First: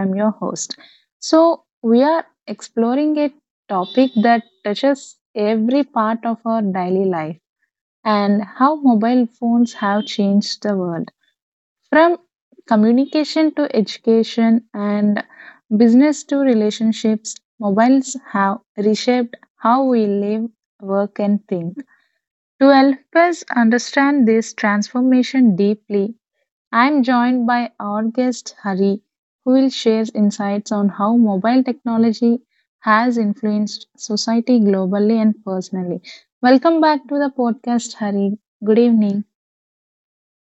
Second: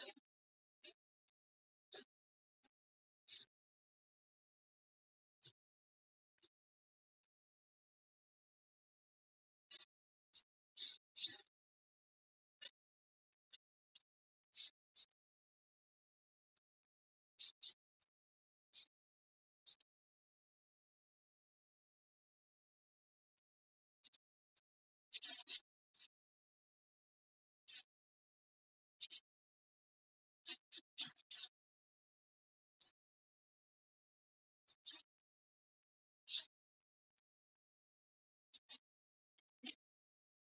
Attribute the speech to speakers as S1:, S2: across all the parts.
S1: I'm your host. So, we are exploring a topic that touches every part of our daily life and how mobile phones have changed the world. From communication to education and business to relationships, mobiles have reshaped how we live, work and think. To help us understand this transformation deeply, I am joined by our guest Hari, who will share insights on how mobile technology has influenced society globally and personally. Welcome back to the podcast, Hari. Good evening.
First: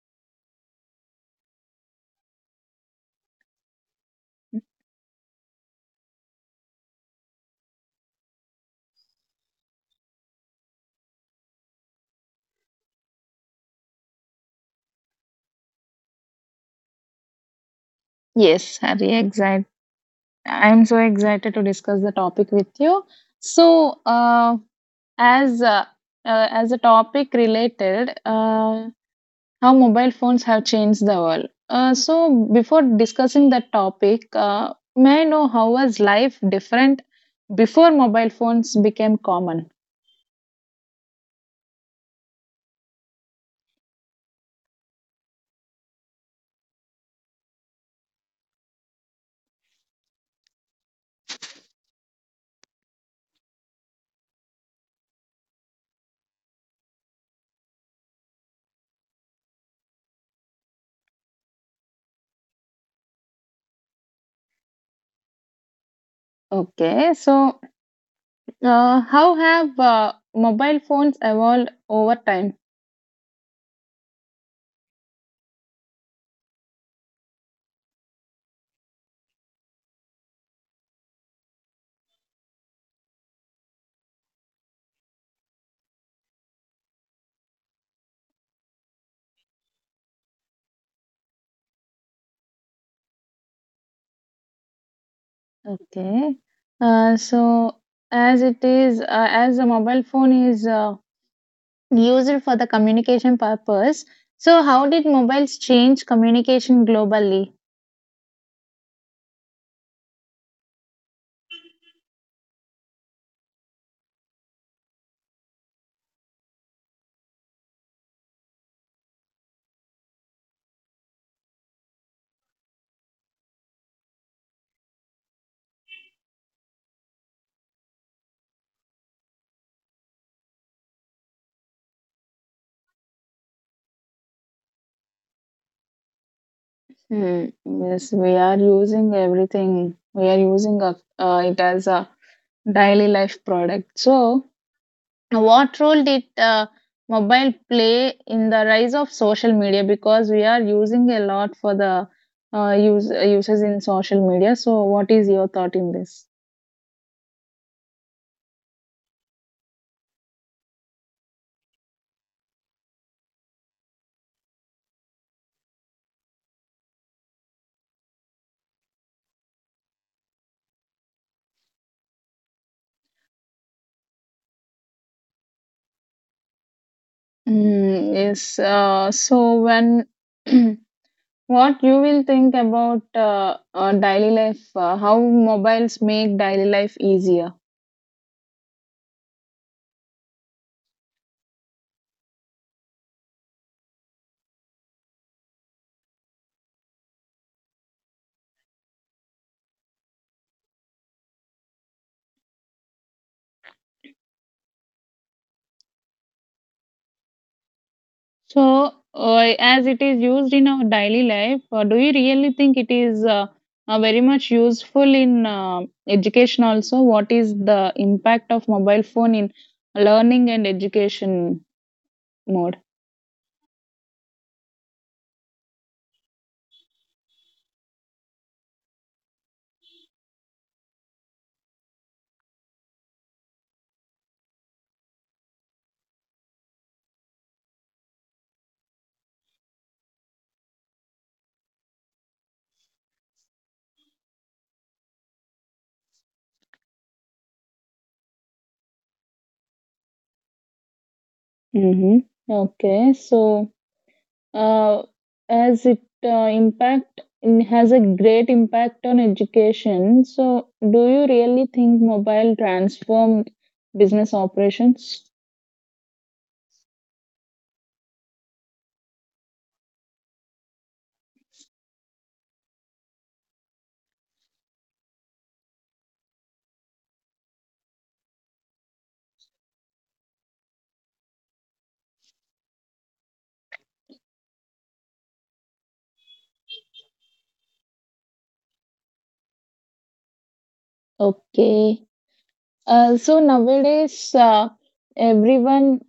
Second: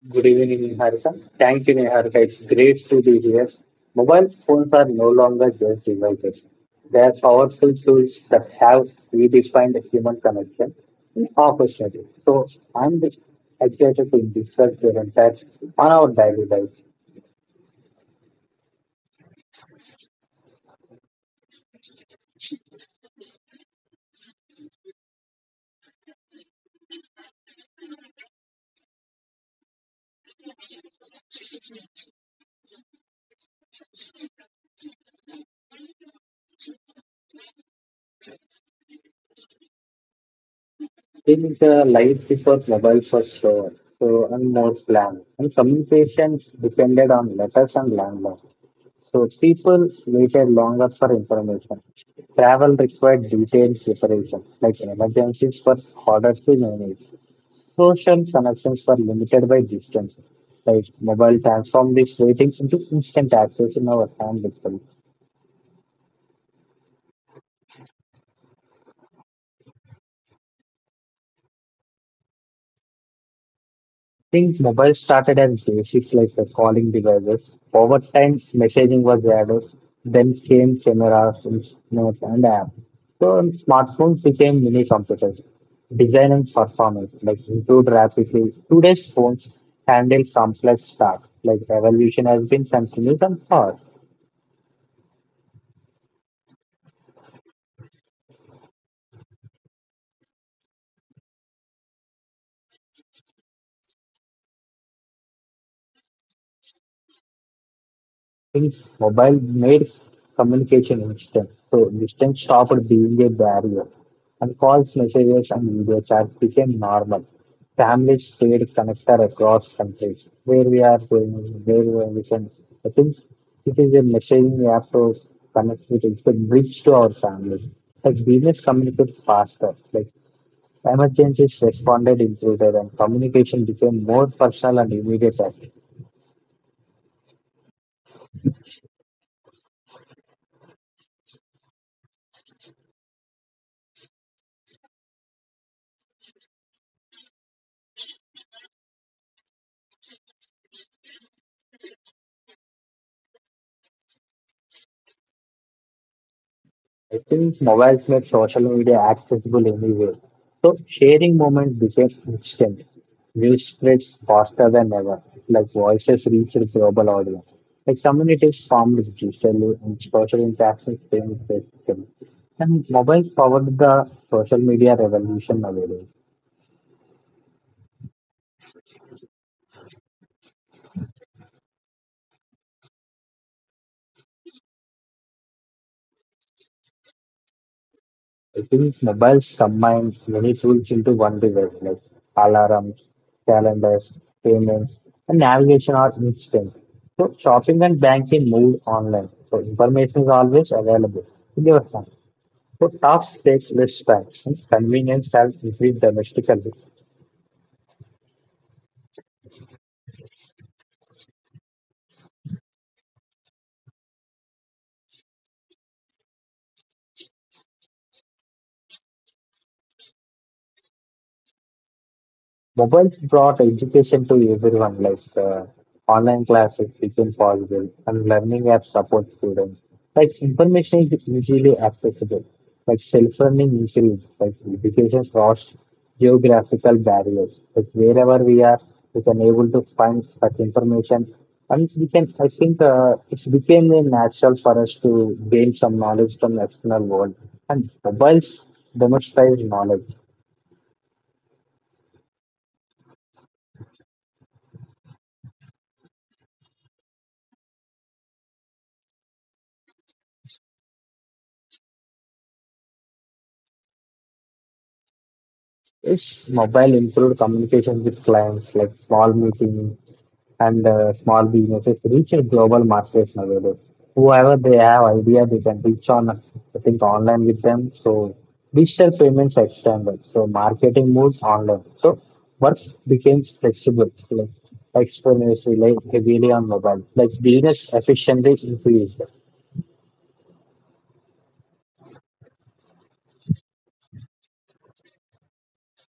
S2: Good evening, Niharika. Thank you, Niharika. It's great to be here. Mobile phones are no longer just devices. They are powerful tools that have redefined the human connection and opportunity. So I'm just excited to discuss their impact on our daily life.
S1: Yes, Hari, excited. I'm so excited to discuss the topic with you. So, as uh, as a topic related, how mobile phones have changed the world. So, before discussing that topic, may I know how was life different before mobile phones became common?
S2: Think life before mobile was slower, so and more planned, and communications depended on letters and landlines. So people waited longer for information. Travel required detailed preparation, like emergencies were harder to manage. Social connections were limited by distance. Like mobile transformed this waiting into instant access in our hand itself.
S1: Okay, so how have mobile phones evolved over time?
S2: Think mobiles started as basic like the calling devices. Over time, messaging was added. Then came cameras, notes, and apps. So smartphones became mini computers. Design and performance like improved rapidly. Today's phones handle complex tasks. Like evolution has been continuous and fast.
S1: Okay, so as it is, uh, as a mobile phone is used for the communication purpose, so how did mobiles change communication globally?
S2: Think mobile made communication instant. So distance stopped being a barrier, and calls, messages, and video chats became normal. Families stayed connected across countries. Where we are going, where we can. I think it is a messaging app to connect with. It's a bridge to our families. Like business communicates faster. Like emergencies responded improved, and communication became more personal and immediate.
S1: Hmm, yes, we are using everything. We are using it as a daily life product. So, what role did mobile play in the rise of social media? Because we are using a lot for the uses in social media. So, what is your thought in this?
S2: I think mobiles made social media accessible anywhere. So sharing moments became instant. News spreads faster than ever. Like voices reached global audience. Like communities formed digitally and social interactions came physically. And mobiles powered the social media revolution nowadays.
S1: Mm, yes. So, when what you will think about daily life? How mobiles make daily life easier?
S2: I think mobiles combine many tools into one device, like alarms, calendars, payments, and navigation are instant. So shopping and banking move online. So information is always available in your hand. So tasks take less time, and convenience has increased domestically.
S1: So, as it is used in our daily life, do you really think it is very much useful in education also? What is the impact of mobile phone in learning and education mode?
S2: Mobiles brought education to everyone, like online classes became possible and learning apps support students. Like information is easily accessible, like self-learning increased, like education crossed geographical barriers. Like wherever we are, we can able to find such information, and we can. I think it's became a natural for us to gain some knowledge from the external world, and mobiles demonstrate knowledge.
S1: Mm-hmm. Okay, so uh, as it impact it has a great impact on education. So, do you really think mobile transform business operations?
S2: Yes, mobile improved communication with clients like small meetings and small businesses reach a global markets nowadays. Whoever they have idea, they can reach on, I think, online with them. So digital payments extended. So marketing moves online. So work became flexible. Like experiments rely heavily on mobile. Like business efficiency increased.
S1: Okay. So nowadays, everyone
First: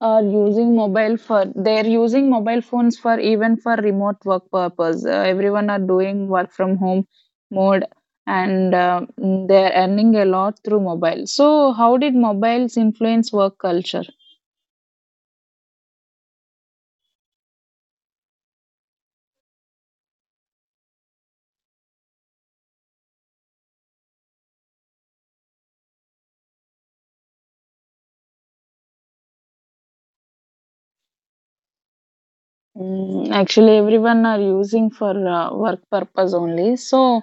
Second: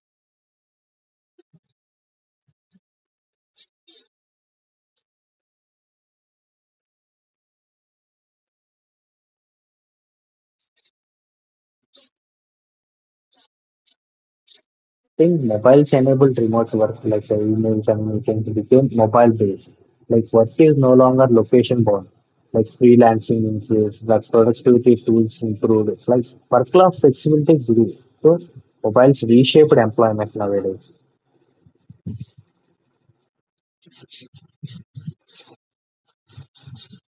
S1: are using mobile for they're using mobile phones for even for remote work purpose. Everyone are doing work from home mode, and they're earning a lot through mobile. So how did mobiles influence work culture?
S2: Think mobiles enabled remote work like email communication became mobile based. Like work is no longer location bound. Like freelancing increased, like productivity tools improved, like work life flexibility grew. So mobiles reshaped employment nowadays.
S1: Mm, actually, everyone are using for work purpose only. So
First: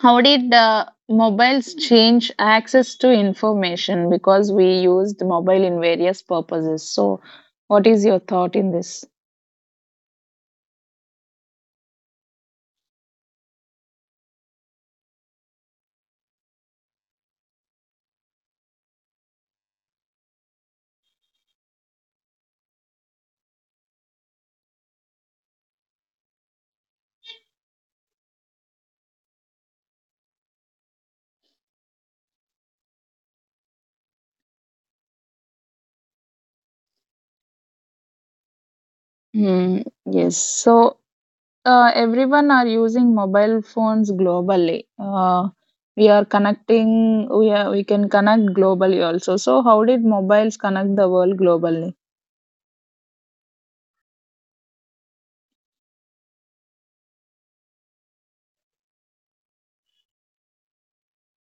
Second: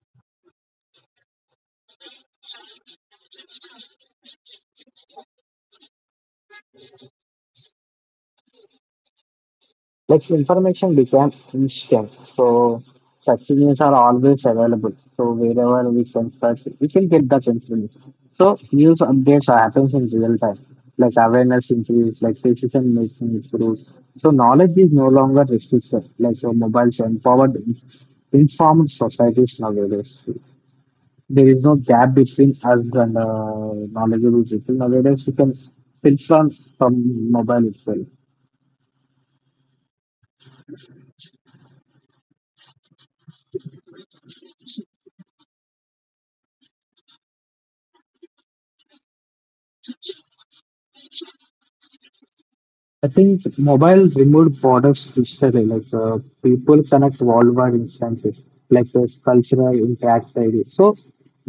S1: how did mobiles change access to information? Because we used mobile in various purposes. So, what is your thought in this?
S2: Like information became instant. So such signals are always available. So wherever we can search, we can get that information. So news updates are happens in real time. Like awareness increase, like decision making improves. So knowledge is no longer restricted, like so mobiles empowered informed societies nowadays. There is no gap between us and knowledgeable people nowadays. We can filter from mobile itself.
S1: Hmm, yes. So, everyone are using mobile phones globally. We are connecting. We are, we can connect globally also. So, how did mobiles connect the world globally?
S2: I think mobile removed borders digitally, like people connect worldwide instantly, like cultural impact daily. So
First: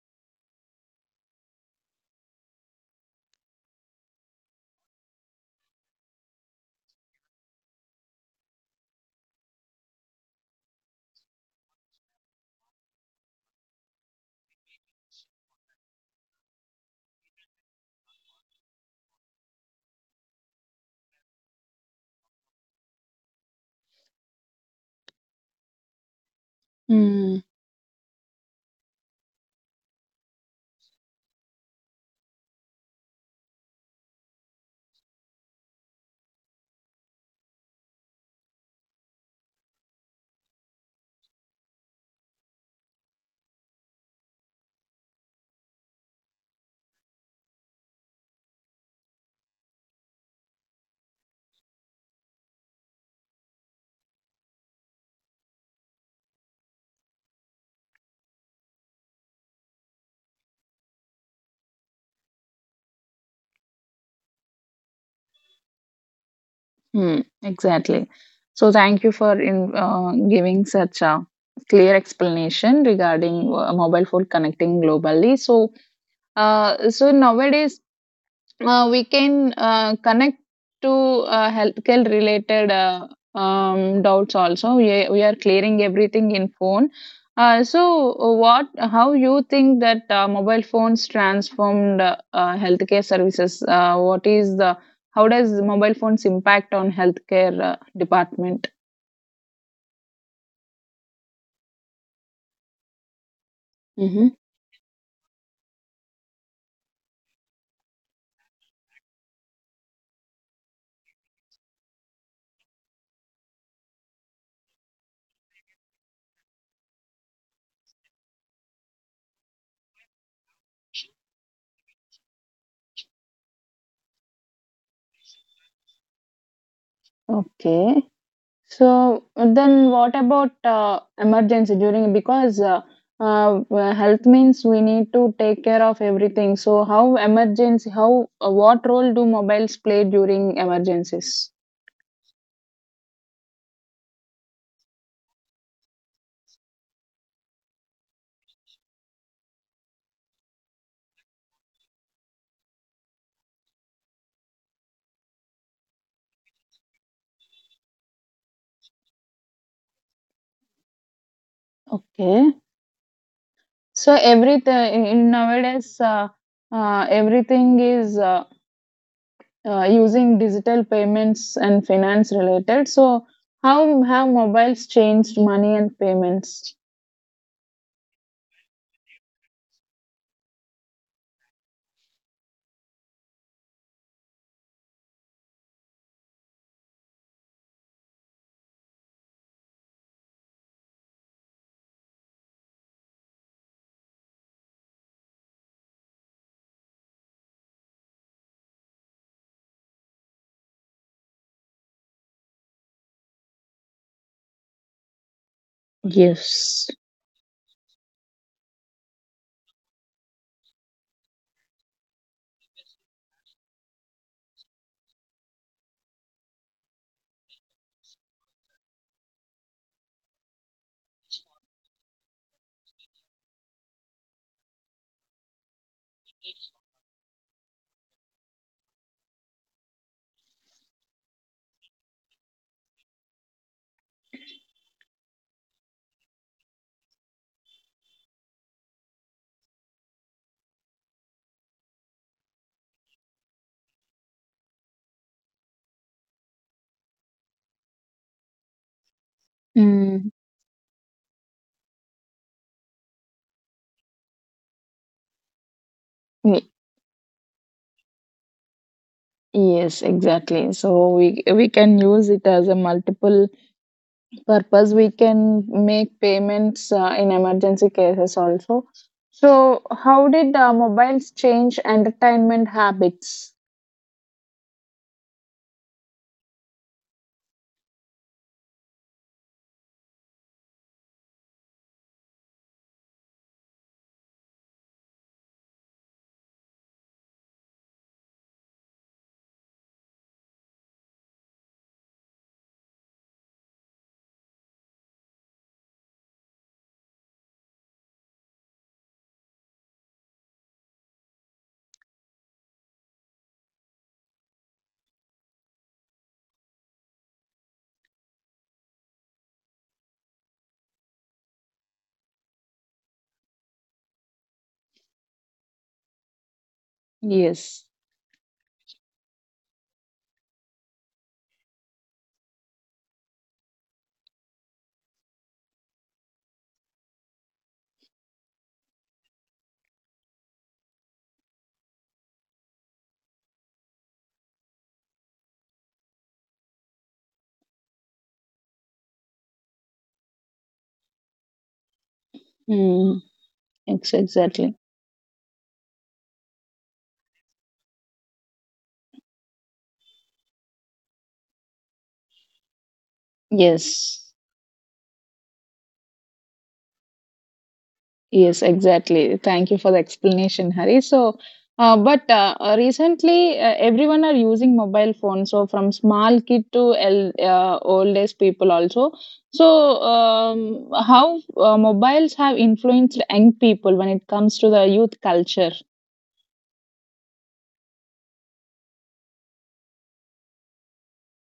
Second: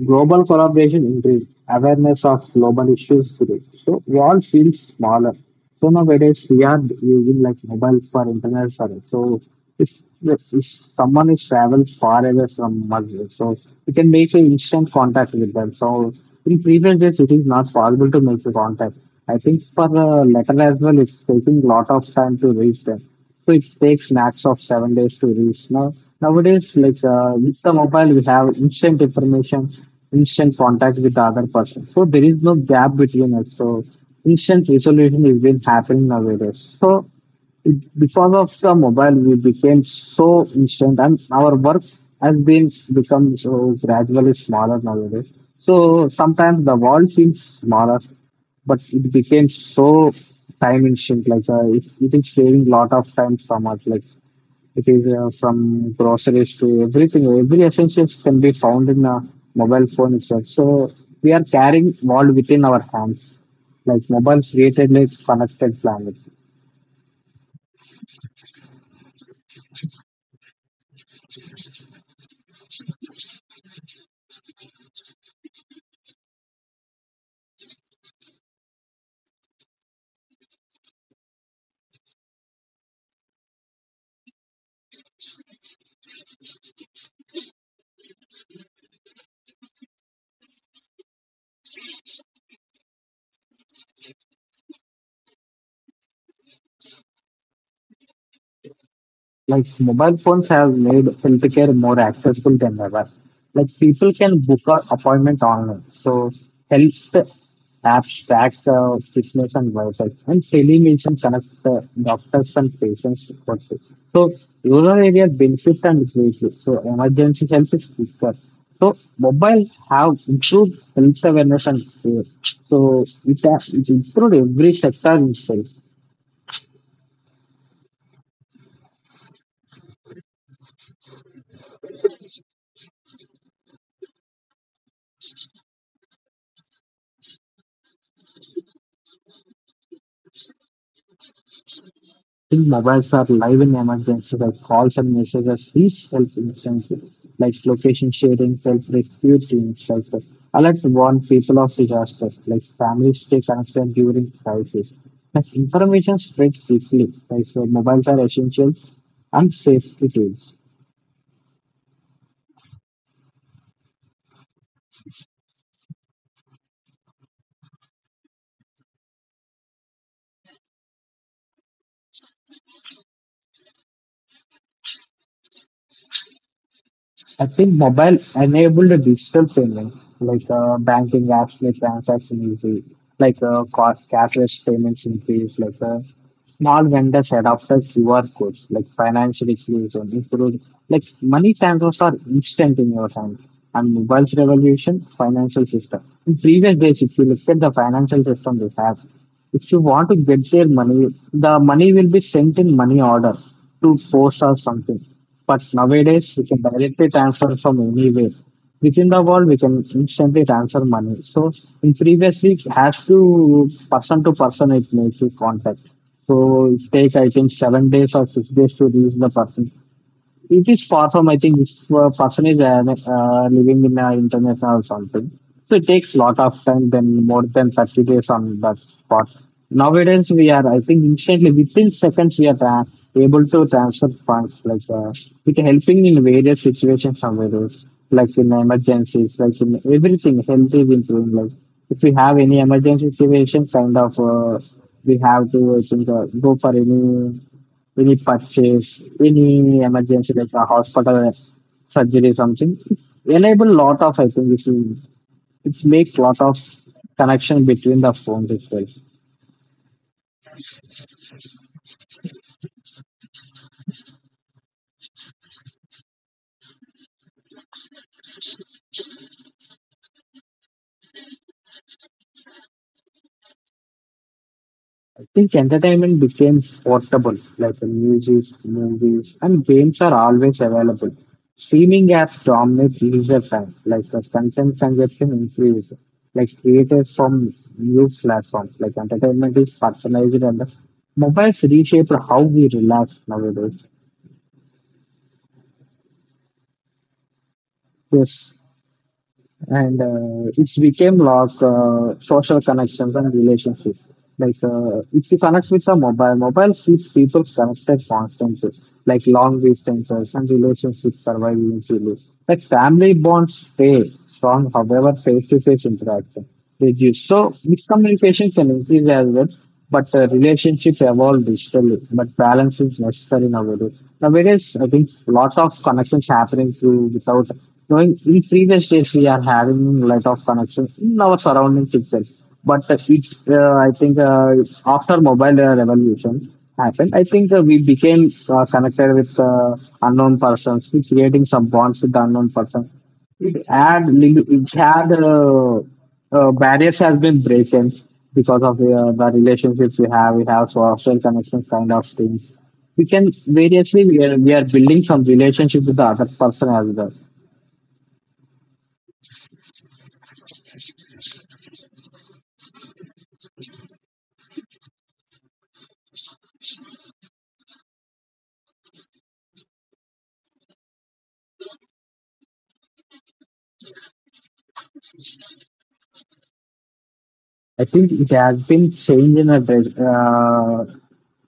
S2: global collaboration increased, awareness of global issues grew. So we all feel smaller. So nowadays we are using like mobile for internet service. So if, if someone is traveled far away from us, so we can make an instant contact with them. So in previous days it is not possible to make the contact. I think for the letter as well, it's taking lot of time to reach them. So it takes max of 7 days to reach. Now nowadays, like
S1: Hmm.
S2: with the mobile, we have instant information, instant contact with the other person. So there is no gap between us. So instant resolution is been happening nowadays. So it, because of the mobile, we became so instant, and our work has been become so gradually smaller nowadays. So sometimes the world seems smaller, but it became so time efficient. Like it is saving lot of time from us. Like it is from groceries to everything. Every essentials can be found in a mobile phone itself. So we are carrying world within our hands. Like mobiles created a connected planet.
S1: Hmm, exactly. So thank you for giving such a clear explanation regarding mobile phone connecting globally. So, nowadays we can connect to healthcare related doubts also we are clearing everything in phone, so what how you think that mobile phones transformed healthcare services, what is the how does mobile phones impact on healthcare department?
S2: Like mobile phones have made healthcare more accessible than ever. Like people
S1: Mm-hmm.
S2: can book an appointment online. So health apps track fitness and websites, and telemedicine connects doctors and patients also. So rural area benefits and greatly. So emergency help is quicker. So mobile have improved health awareness and care. So it has it improved every sector itself.
S1: Okay. So then what about emergency during because uh, health means we need to take care of everything. So how emergency how what role do mobiles play during emergencies?
S2: Think mobiles are live in emergencies like calls and messages reach help instantly, like location sharing, self-rescue teams, like that. Alert warn people of disasters, like families stay connected during crisis. Like information spreads quickly, like so mobiles are essential and safety tools.
S1: Okay. So everything in nowadays everything is using digital payments and finance related. So how have mobiles changed money and payments?
S2: I think mobile enabled digital payment, like banking apps make transaction easy, like cashless payments increase, like small vendors adopted QR codes, like financial inclusion improved, like money transfers are instant in your hand. And mobile's revolution, financial system. In previous days, if you look at the financial system we have, if you want to get their money, the money will be sent in money order to post or something. But nowadays, we can
S1: Yes.
S2: directly transfer from anywhere. Within the world, we can instantly transfer money. So, in previously, it has to person, it makes you contact. So, it take I think 7 days or 6 days to reach the person. It is far from, I think, if a person is living in international or something. So it takes lot of time, then more than 30 days on that spot. Nowadays, we are, I think, instantly, within seconds, we are able to transfer funds, like with helping in various situations somewhere else, like in emergencies, like in everything, health is improving. Like if we have any emergency situation, kind of, we have to, I think, go for any purchase, any
S1: Mm.
S2: emergency like a hospital surgery something. It enable lot of, I think, if you it make lot of connection between the phones itself.
S1: Yes, exactly. So we can use it as a multiple purpose. We can make payments in emergency cases also. So how did mobiles change entertainment habits?
S2: I think entertainment became portable, like the music, movies and games are always available. Streaming apps dominate leisure time, like the content consumption increase, like created from new platforms. Like entertainment is personalized and the mobiles reshape how we relax nowadays. Yes, and it's became like social connections and relationships. Like if you connect with a mobile, mobile keeps people connected constantly, like long distances and relationships survive eventually. Like family bonds stay strong, however, face-to-face interaction reduce. So
S1: Yes.
S2: miscommunication can increase as well, but relationships evolve digitally. But balance is necessary nowadays. Nowadays, I think lot of connections happening through without knowing. In previous days, we are having lot of connections in our surroundings itself. But it, I think after mobile revolution happened, I think we became connected with unknown persons, we creating some bonds with the unknown person.
S1: Mm,
S2: It
S1: exactly.
S2: had barriers has been broken because of the relationships we have. We have social connections kind of things. We can variously we
S1: Yes.
S2: are, we are building some relationship with the other person as well.
S1: Yes, exactly. Thank you for the explanation, Hari. So, but recently, everyone are using mobile phones. So, from small kid to oldest people also. So, how mobiles have influenced young people when it comes to the youth culture?
S2: I think it has been changed in a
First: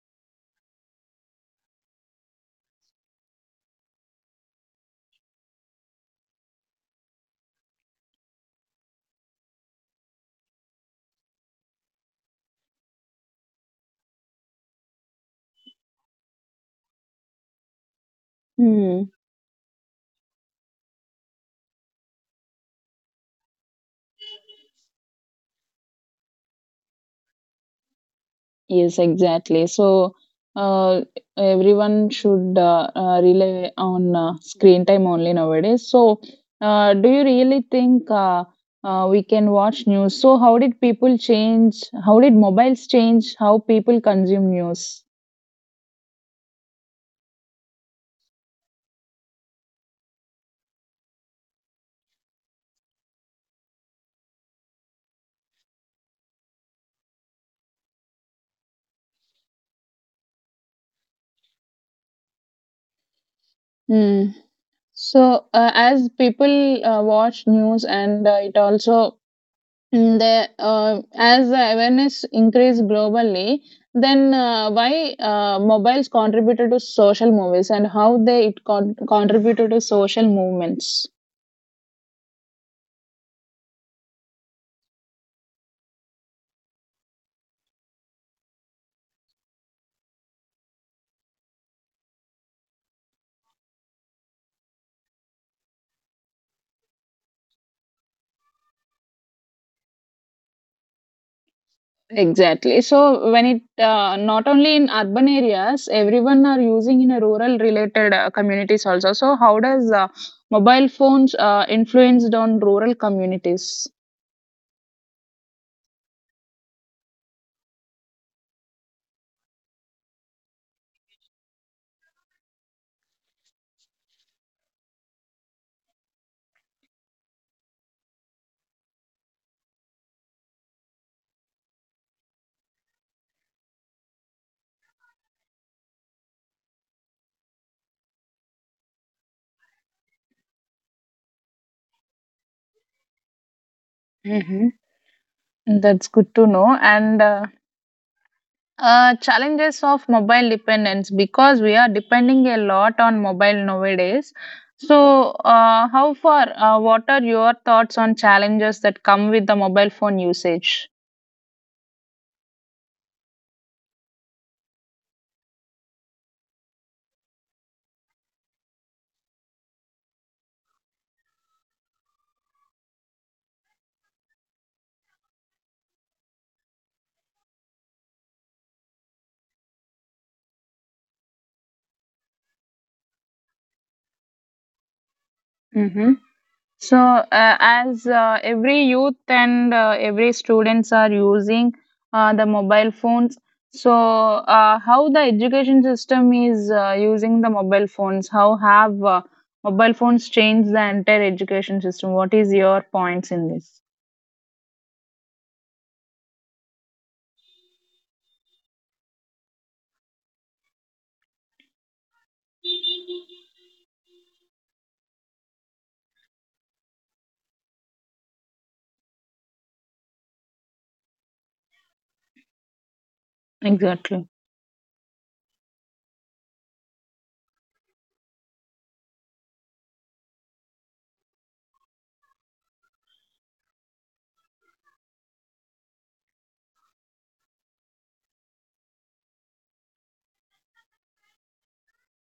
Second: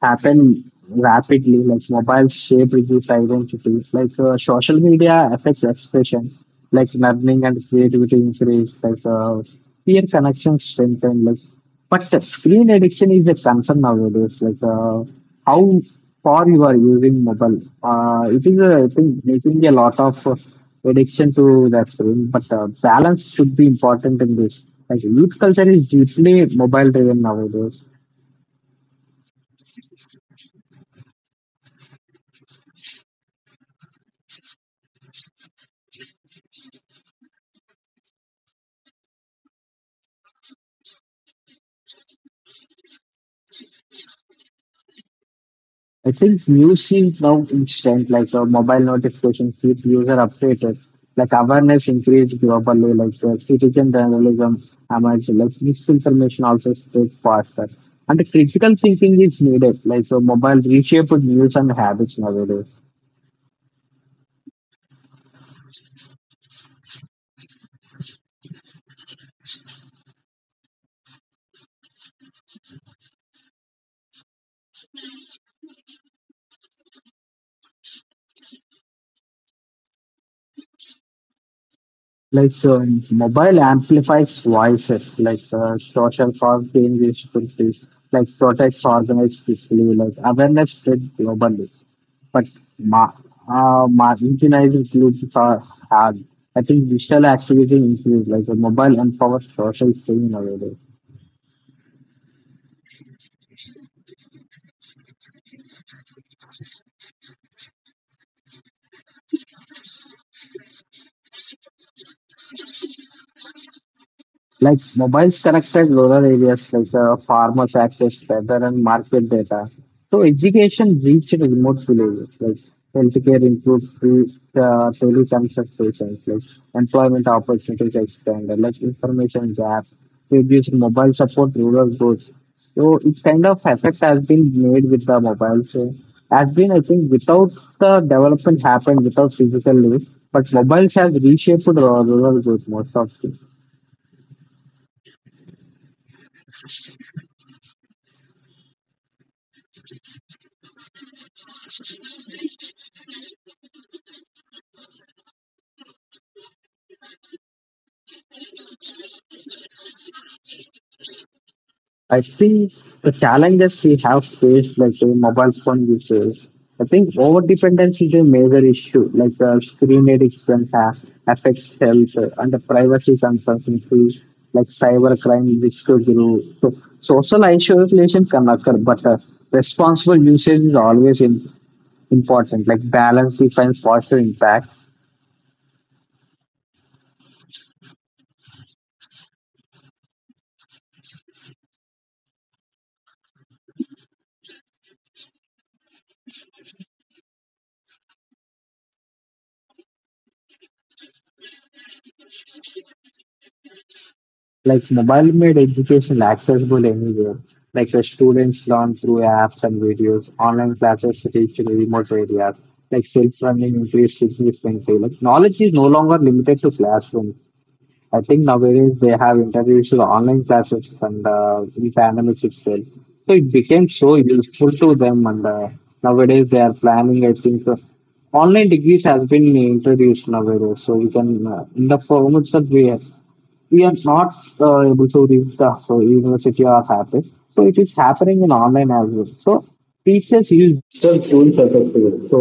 S2: happen rapidly. Like mobiles shape reduce identities. Like social media affects expression. Like learning and creativity increase. Like peer connections strengthen. Like, but the screen addiction is a concern nowadays. Like how far you are using mobile, it is a thing making a lot of addiction to the screen. But balance should be important in this. Like youth culture is deeply mobile driven nowadays.
S1: Yes, exactly. So uh, everyone should rely on screen time only nowadays. So do you really think we can watch news? So how did people change? How did mobiles change how people consume news?
S2: I think usage now instant, like a mobile notification keep user updated, like awareness increased globally, like citizen journalism emerged, like misinformation also spread faster. And the critical thinking is needed, like so mobile reshaped news and habits nowadays.
S1: Hmm. So, as people watch news, and it also, mm, the as the awareness increased globally, then why mobiles contributed to social movies and how they it con- contributed to social movements?
S2: Like mobile amplifies voices, like social cause changes, like protects organized display, like awareness spread globally. But ma marginalized includes, uh, I think, digital activism includes like a mobile and power social saving nowadays.
S1: Exactly. So when it not only in urban areas, everyone are using in a rural related communities also. So how does mobile phones influenced on rural communities?
S2: Like mobiles connected rural areas, like farmers access weather and market data. So education reached remote villages. Like healthcare improved through teleconsultations. Like employment opportunities expanded. Like information gaps reduced. Mobile support rural growth. So it kind of effect has been made with the mobile. So has been, I think, without the development happened without physical limits. But mobiles have reshaped rural growth most of.
S1: Hmm. That's good to know. And challenges of mobile dependence, because we are depending a lot on mobile nowadays. So, how far? What are your thoughts on challenges that come with the mobile phone usage?
S2: I think the challenges we have faced, like the mobile phone usage, I think overdependence is a major issue. Like the screen addiction affects health, and the privacy concerns increase, like cybercrime risk to grow. So social isolation can occur, but responsible usage is always in, important. Like balance defines positive impact.
S1: So, as every youth and every students are using the mobile phones, so how the education system is using the mobile phones? How have mobile phones changed the entire education system? What is your points in this?
S2: Like mobile made education accessible anywhere. Like the students learn through apps and videos. Online classes reach remote areas. Like self-learning increased significantly. Like knowledge is no longer limited to classrooms. I think nowadays they have introduced online classes and in pandemic itself. So it became so
S1: Exactly.
S2: useful to them, and nowadays they are planning, I think, online degrees has been introduced nowadays. So we can, in the form itself, we are not able to reach the so university or campus. So it is happening in online as well. So teachers use digital tools as. So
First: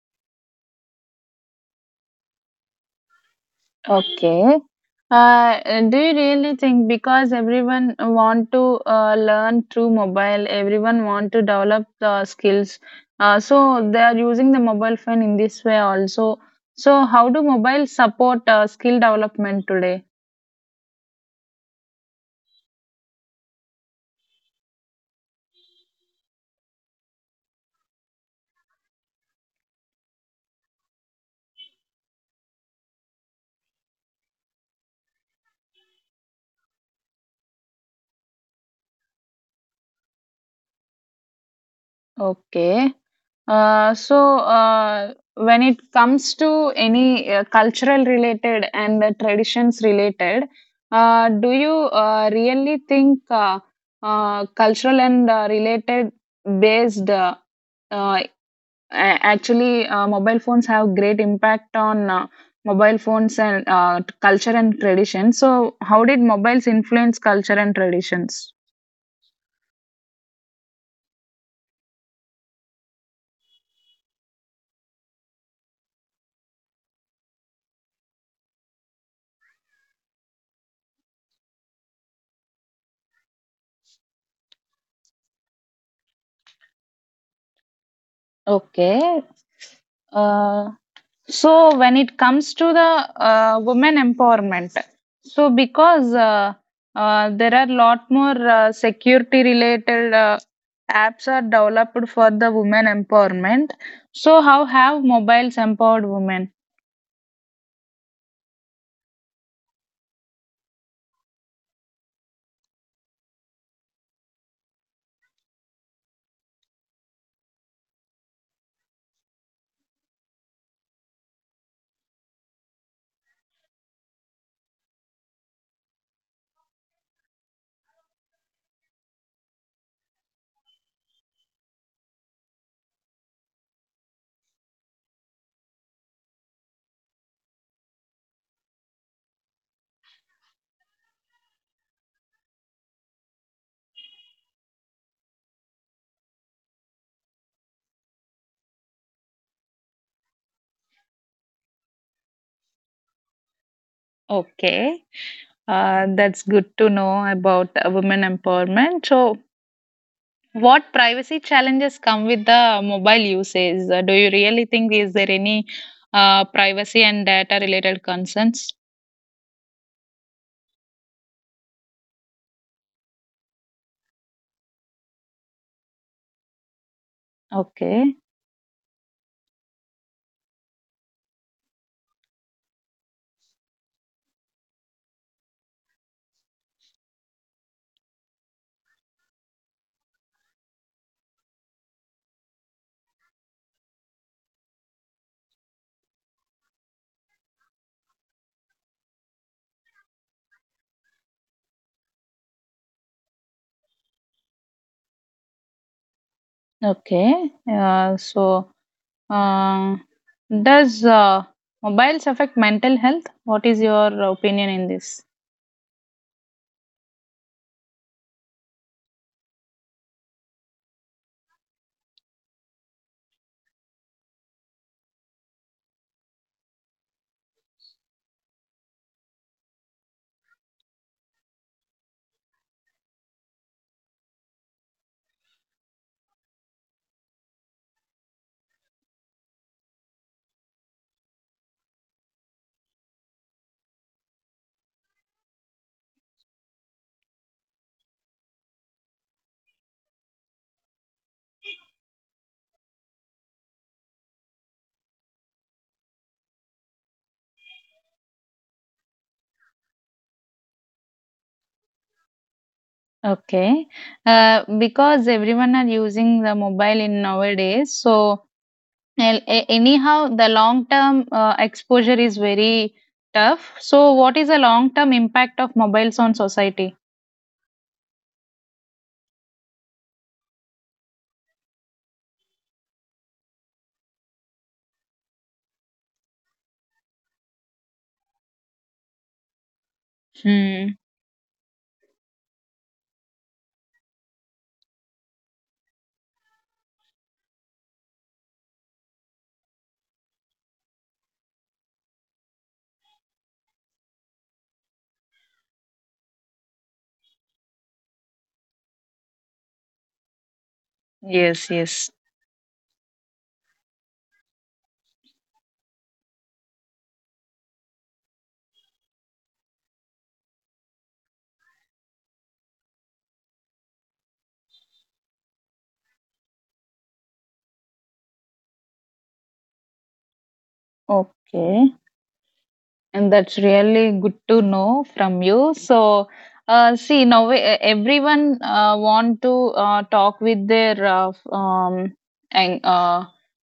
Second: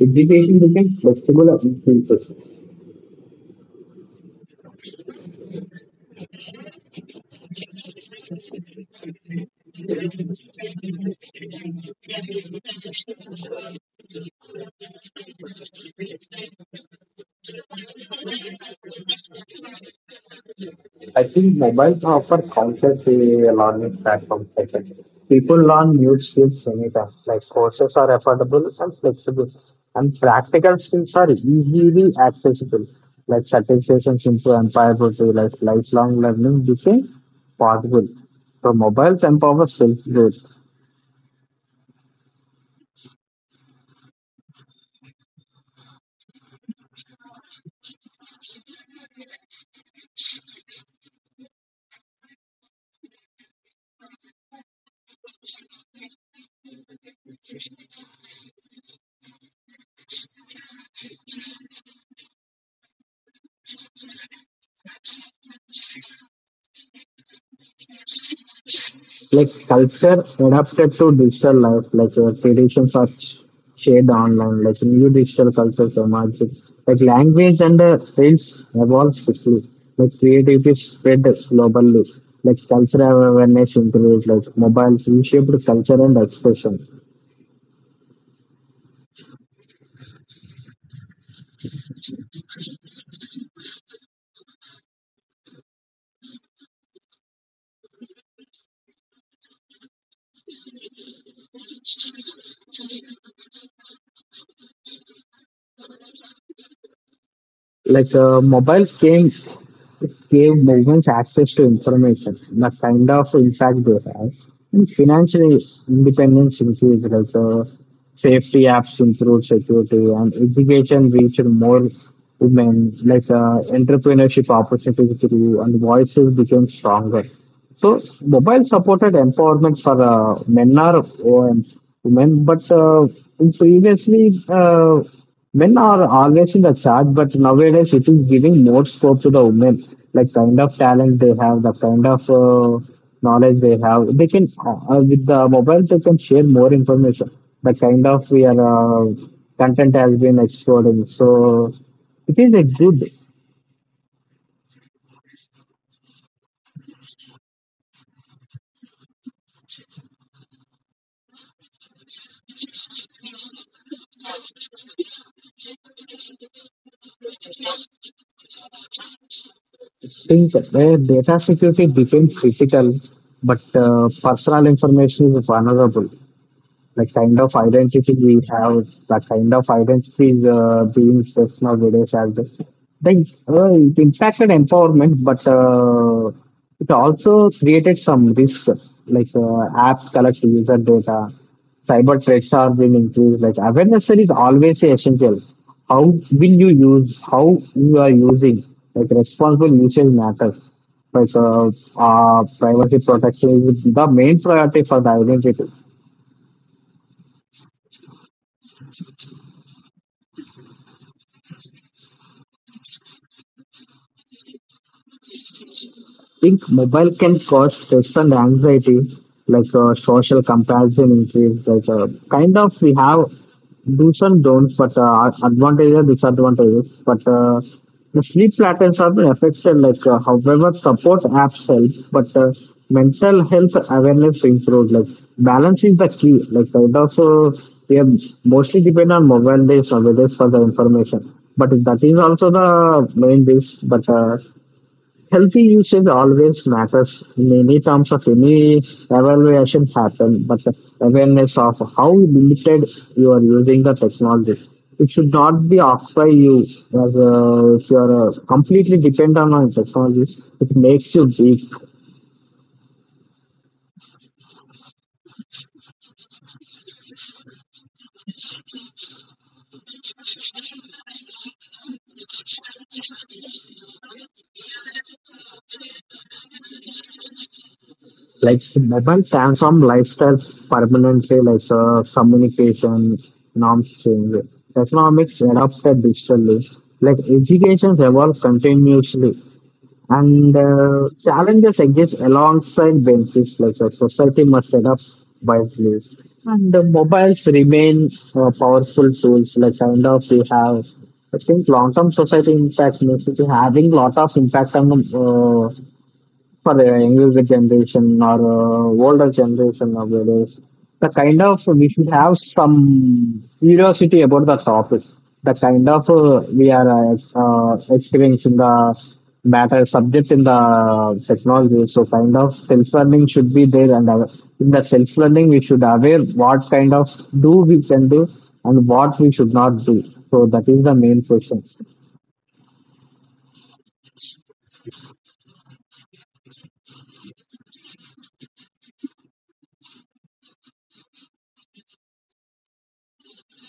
S2: education becomes flexible and inclusive.
S1: Okay. Uh, do you really think because everyone want to learn through mobile, everyone want to develop the skills, so they are using the mobile phone in this way also. So how do mobile support skill development today?
S2: I think mobiles offer countless learning platforms. I think. People learn new skills anytime. Like courses are affordable and flexible, and practical skills are easily accessible. Like certifications into empire to, like, lifelong learning became possible. So mobiles empower self growth.
S1: Okay. When it comes to any cultural related and the traditions related, do you really think cultural and related based uh, a- actually mobile phones have great impact on mobile phones and culture and tradition? So, how did mobiles influence culture and traditions?
S2: Like culture adapted to digital life, like traditions are shared online, like new digital cultures emerge, like language and fields evolve quickly, like creativity spread globally, like cultural awareness increased, like mobile reshaped culture and expression.
S1: Okay. Uh, So when it comes to the women empowerment, so because there are lot more security related apps are developed for the women empowerment. So how have mobiles empowered women?
S2: Like mobile games gave movements access to information, the kind of impact they have. And financial independence increased, like safety apps improved security, and education reached more women, like entrepreneurship opportunities grew, and voices became stronger. So mobile supported empowerment for men or women, but in previously men are always in the charge, but nowadays it is giving more scope to the women, like kind of talent they have, the kind of knowledge they have. They can with the mobile they can share more information. The kind of we are uh, content has been exploding, so it is a good.
S1: Okay, that's good to know about women empowerment. So what privacy challenges come with the mobile usage? Do you really think is there any privacy and data related concerns?
S2: Think data security becomes critical, but personal information is vulnerable, like kind of identity
S1: Okay.
S2: we have, that kind of identity is being stressed nowadays as the, like it impacted empowerment, but it also created some risk. Like apps collect user data, cyber threats are being increased. Like awareness is always essential. How will you use? How you are using? Like responsible usage matters. Like privacy protection is the main priority for the identity.
S1: Okay. Uh, does mobiles affect mental health? What is your opinion in this?
S2: Think mobile can cause stress and anxiety, like social comparison increase. Like kind of we have do's and don'ts, but advantages disadvantages. But the sleep patterns have been affected. Like however, support apps help, but mental health awareness improves. Like balance is the key. Like kind of we have mostly depend on mobile days or days for the information. But that is also the main base. But healthy usage always matters in any terms of any evaluation happen, but the awareness of how limited you are using the technology. It should not be occupy you as if you are completely dependent on technologies. It makes you weak.
S1: Okay. Because everyone are using the mobile in nowadays, so anyhow, the long term exposure is very tough. So, what is the long term impact of mobiles on society?
S2: Like mobile transform lifestyle permanently, like communication norms change, economics adopted digitally, like education evolves continuously, and
S1: Hmm.
S2: challenges exist alongside benefits, like a society must adapt wisely, and the mobiles remain powerful tools, like kind of we have. I think long-term society impact means it is having lot of impact on for the younger generation or older generation of others, the kind of
S1: Yes.
S2: we should
S1: Yes.
S2: have some curiosity about the topic. The kind of we are experiencing the matter subject in the technology. So kind of self learning should be there, and in the self learning we should aware what kind of do we can do and what we should not do. So that is the main question.
S1: Okay. And that's really good to know from you. So, see, now everyone want to talk with their f- and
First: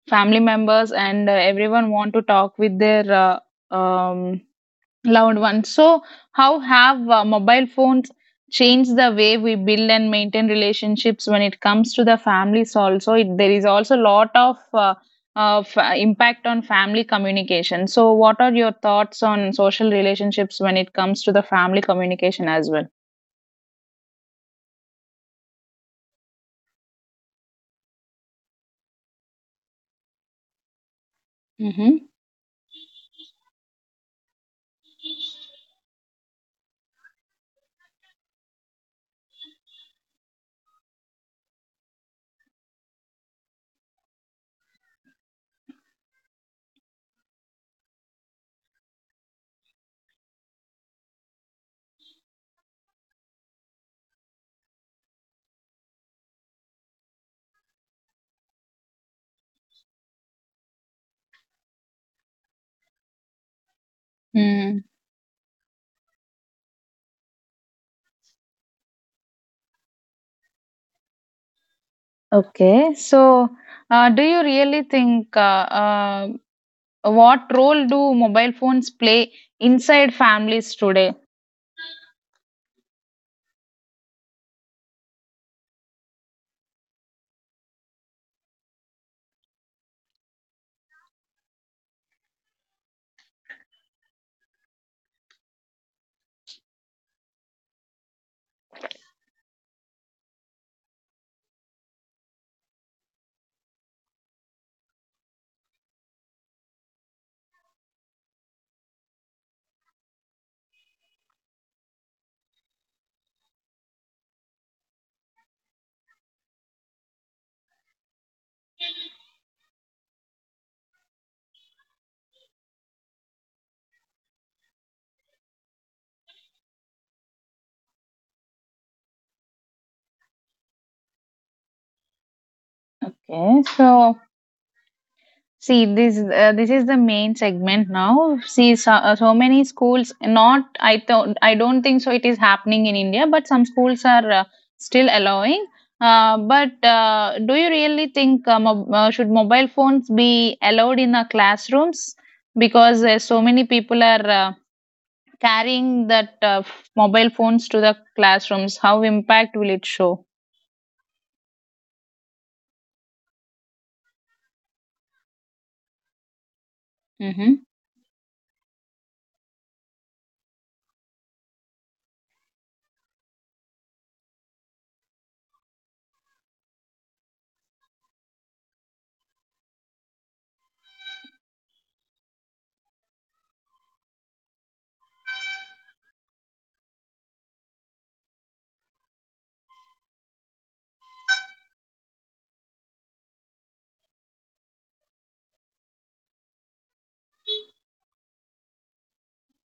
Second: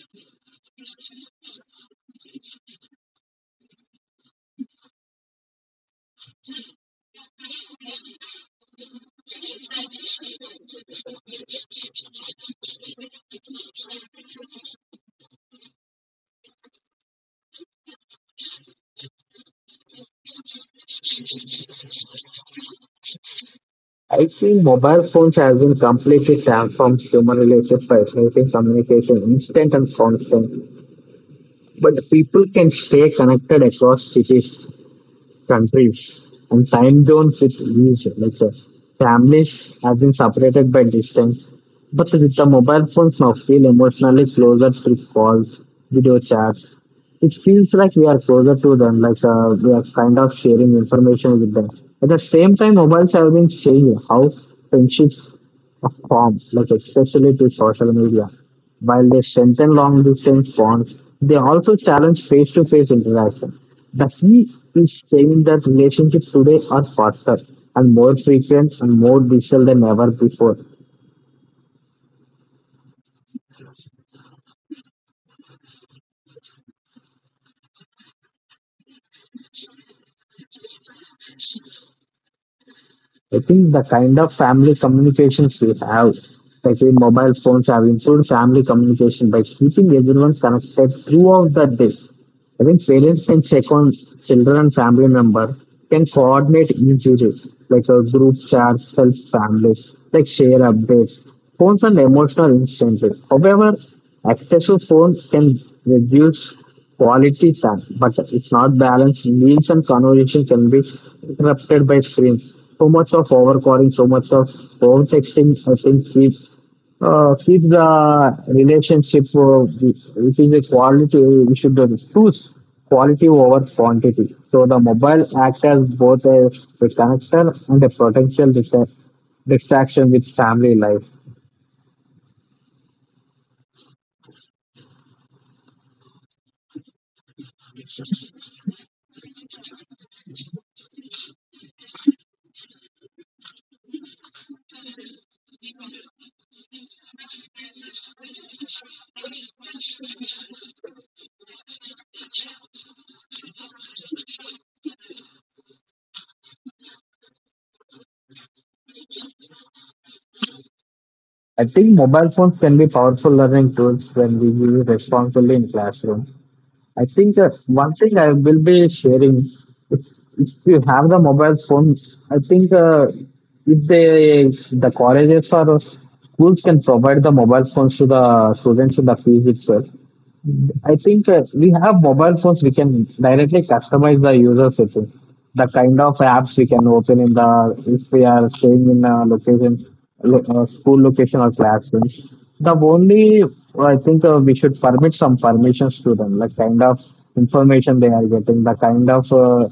S1: family members, and everyone want to talk with their uh, um, loved ones. So, how have mobile phones changed the way we build and maintain relationships when it comes to the families? Also, there is also a lot of impact on family communication. So, what are your thoughts on social relationships when it comes to the family communication as well?
S2: I see mobile phones have been completely transformed human relations by communication instant and constant, but
S1: Mm-hmm.
S2: people can stay connected across cities, countries, and time zones with ease. Like families have been separated by distance, but with the mobile phones now feel emotionally closer through calls, video chats. It feels like we are closer to them, like we are kind of sharing information with them. At the same time, mobiles have been changing how friendships are formed, like especially to social media. While they strengthen long distance bonds, they also challenge face to face interaction. The key
S1: Mm.
S2: is saying that relationships today are faster and more frequent and more digital than ever before.
S1: Okay, so do you really think what role do mobile phones play inside families today?
S2: I think the kind of family communications we have, like in mobile phones, have improved family communication by keeping everyone connected throughout the day. I think parents can check on children and family member can coordinate easily, like a group chats help families, like share updates. Phones and emotional instantly. However, excessive phones can reduce quality time, but it's not balanced. Meals and conversation can be interrupted by screens. So much of overcalling, so much of phone texting, I think keeps if the relationship, if it is a quality, we should choose quality over quantity. So the mobile acts as both a connector and a potential distraction with family life.
S1: Okay, so see, this is the main segment now. See, so, so many schools. Not, I don't think so. It is happening in India, but some schools are still allowing. But do you really think should mobile phones be allowed in the classrooms? Because so many people are carrying that mobile phones to the classrooms. How impact will it show?
S2: I think mobile phones can be powerful learning tools when we use responsibly in classroom. I think that
S1: Mm-hmm.
S2: one thing I will be sharing, if, if you have the mobile phone, I think if they the colleges or schools can provide the mobile phones to the students in the field itself, I think we have mobile phones. We can directly customize the user settings, the kind of apps we can open in the if we are staying in a location, school location or classroom. The only, I think, we should permit some permissions to them, like kind of information they are getting, the kind of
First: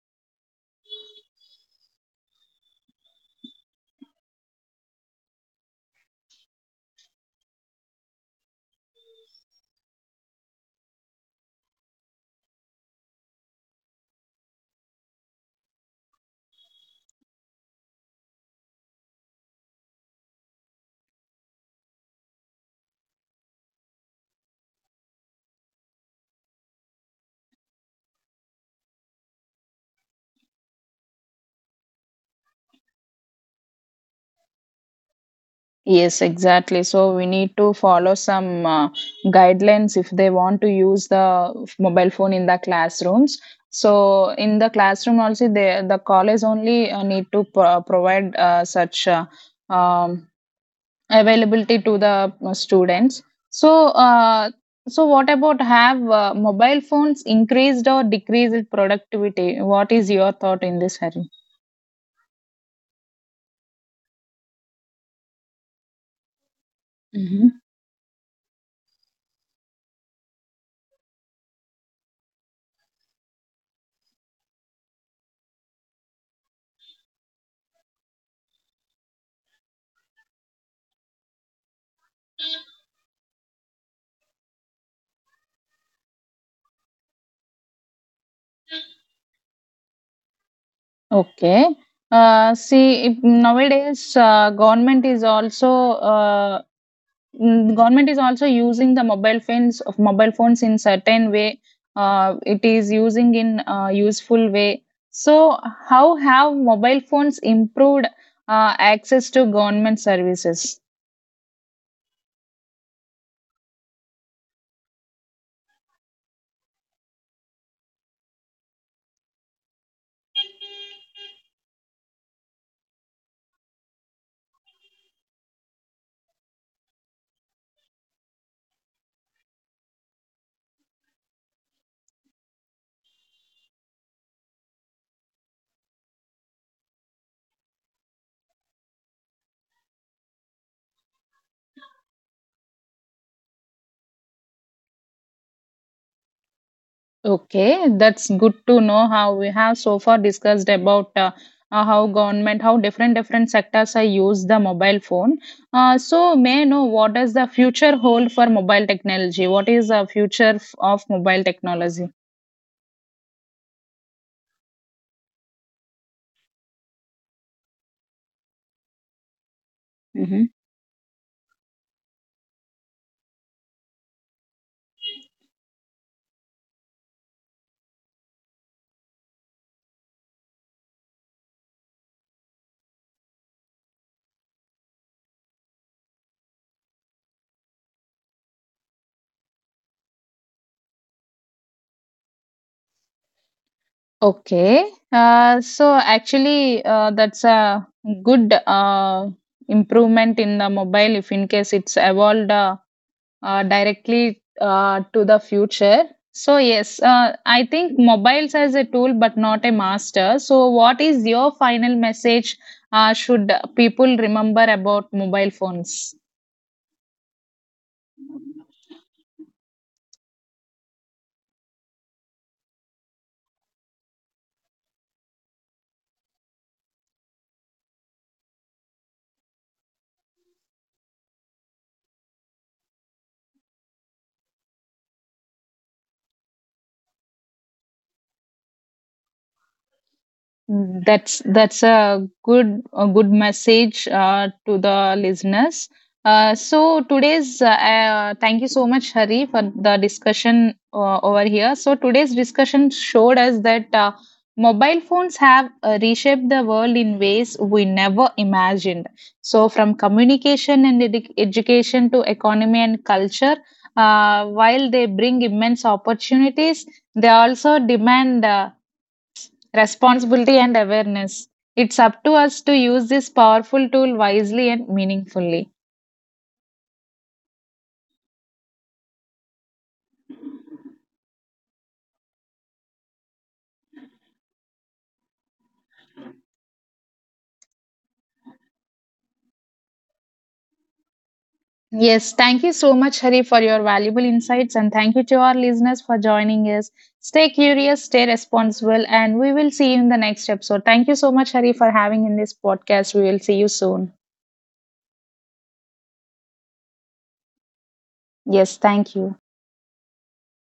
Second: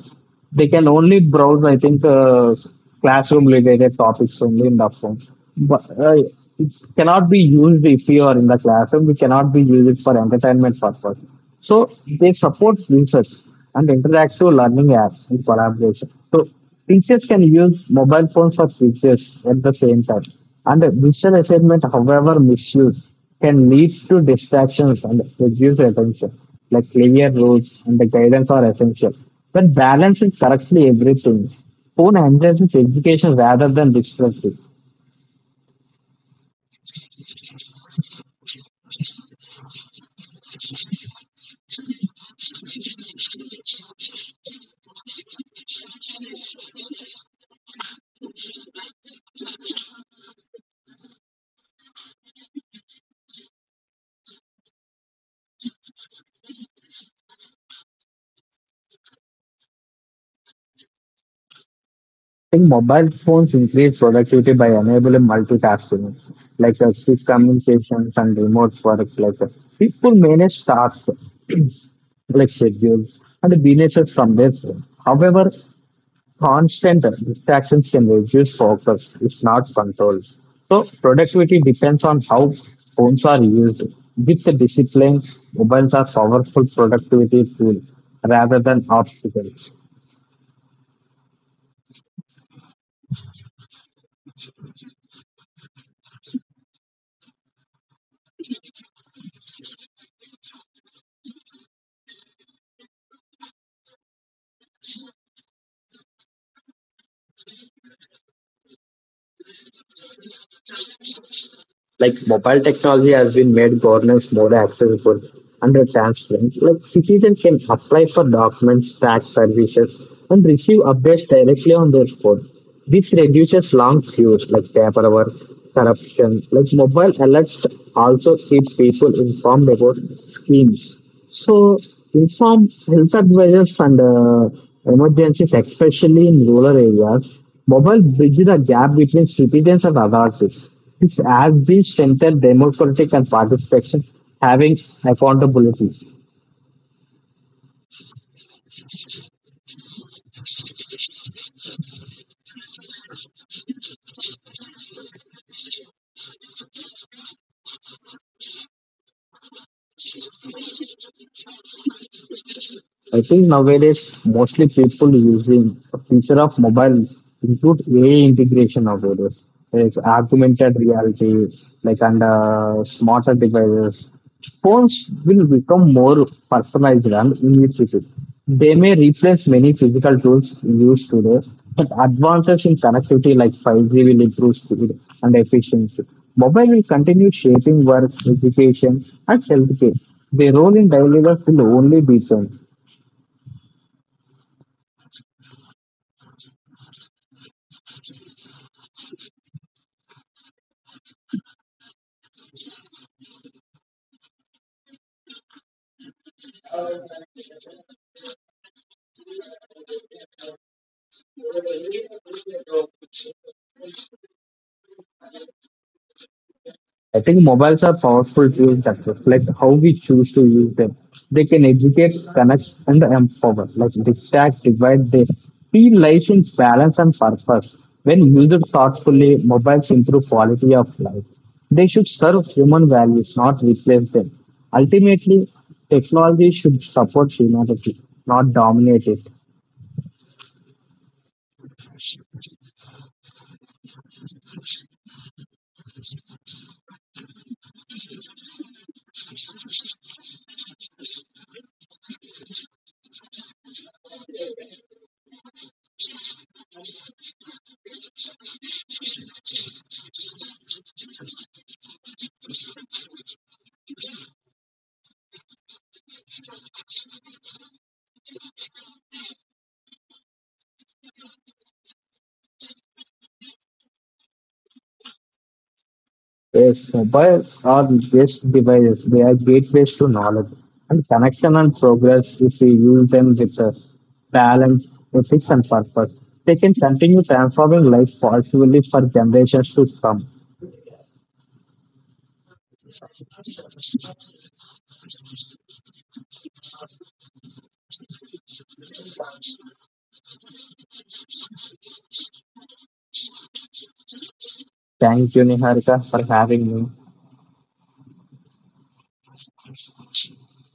S2: they can only browse, I think, classroom related topics only in that form. But it cannot be used if you are in the classroom. We cannot be used it for entertainment purpose. So they support research and interactive learning apps in collaboration. So teachers can use mobile phones for teachers at the same time. And a digital assignment, however misused, can lead to distractions and reduce attention. Like clear rules and the guidance are essential. But balance is correctly everything. Phone enhances education rather than distracts it.
S1: Yes, exactly. So we need to follow some guidelines if they want to use the mobile phone in the classrooms. So in the classroom also, the college only need to provide such um, availability to the students. So so what about have mobile phones increased or decreased productivity? What is your thought in this, Harry?
S2: Think mobile phones increase productivity by enabling multitasking, like quick communications and remote work. Like people manage tasks like schedules and businesses from their phone. However, constant distractions can reduce focus if not controlled. So productivity depends on how phones are used. With the discipline, mobiles are powerful productivity tool rather than obstacle.
S1: Okay. See, if nowadays uh, government is also using the mobile phones of mobile phones in certain way. It is using in useful way. So, how have mobile phones improved access to government services?
S2: Like mobile technology has been made governance more accessible and transparent. Like citizens can apply for documents, tax services, and receive updates directly on their phone. This reduces long queues like paperwork, corruption. Like mobile alerts also keep people informed about schemes. So informed health advisors and emergencies, especially in rural areas. Mobile bridges the gap between citizens and authorities. Its as will strengthen democratic and participation, having accountability.
S1: Okay, that's good to know how we have so far discussed about how government, how different different sectors are use the mobile phone. So may I know what does the future hold for mobile technology? What is the of mobile technology?
S2: I think nowadays mostly people using the feature of mobile include AI integration nowadays. It's
S1: Hmm.
S2: augmented reality, like under smarter devices. Phones will become more personalized and intuitive. They may replace many physical tools used today, but advances in connectivity like 5G will improve speed and efficiency. Mobile will continue shaping work, education, and healthcare. Their role in daily life will only deepen.
S1: Okay, so actually, that's a good improvement in the mobile if in case it's evolved. Directly to the future. So, yes, I think mobiles as a tool but not a master. So, what is your final message should people remember about mobile phones?
S2: I think mobiles are powerful tools that reflect how we choose to use them. They can educate, connect, and empower, like distract, divide. They feel lies in balance and purpose. When used thoughtfully, mobiles improve quality of life. They should serve human values, not replace them. Ultimately, technology should support humanity, not dominate it.
S1: That's a good message to the listeners. So today's Thank you so much, Hari, for the discussion over here. So today's discussion showed us that mobile phones have reshaped the world in ways we never imagined. So from communication and education to economy and culture, while they bring immense opportunities, they also demand responsibility and awareness. It's up to us to use this powerful tool wisely and meaningfully.
S2: Yes, mobile are just devices. They are gateways to knowledge and connection and progress if we use them with a balance, ethics, and purpose. They can continue transforming life positively for generations to come.
S1: Yes, thank you so much, Hari, for your valuable insights, and thank you to our listeners for joining us. Stay curious, stay responsible, and we will see you in the next episode. Thank you so much, Hari, for having in this podcast. We will see you soon.
S2: Thank you, Niharika, for having me.
S1: Yes, thank you.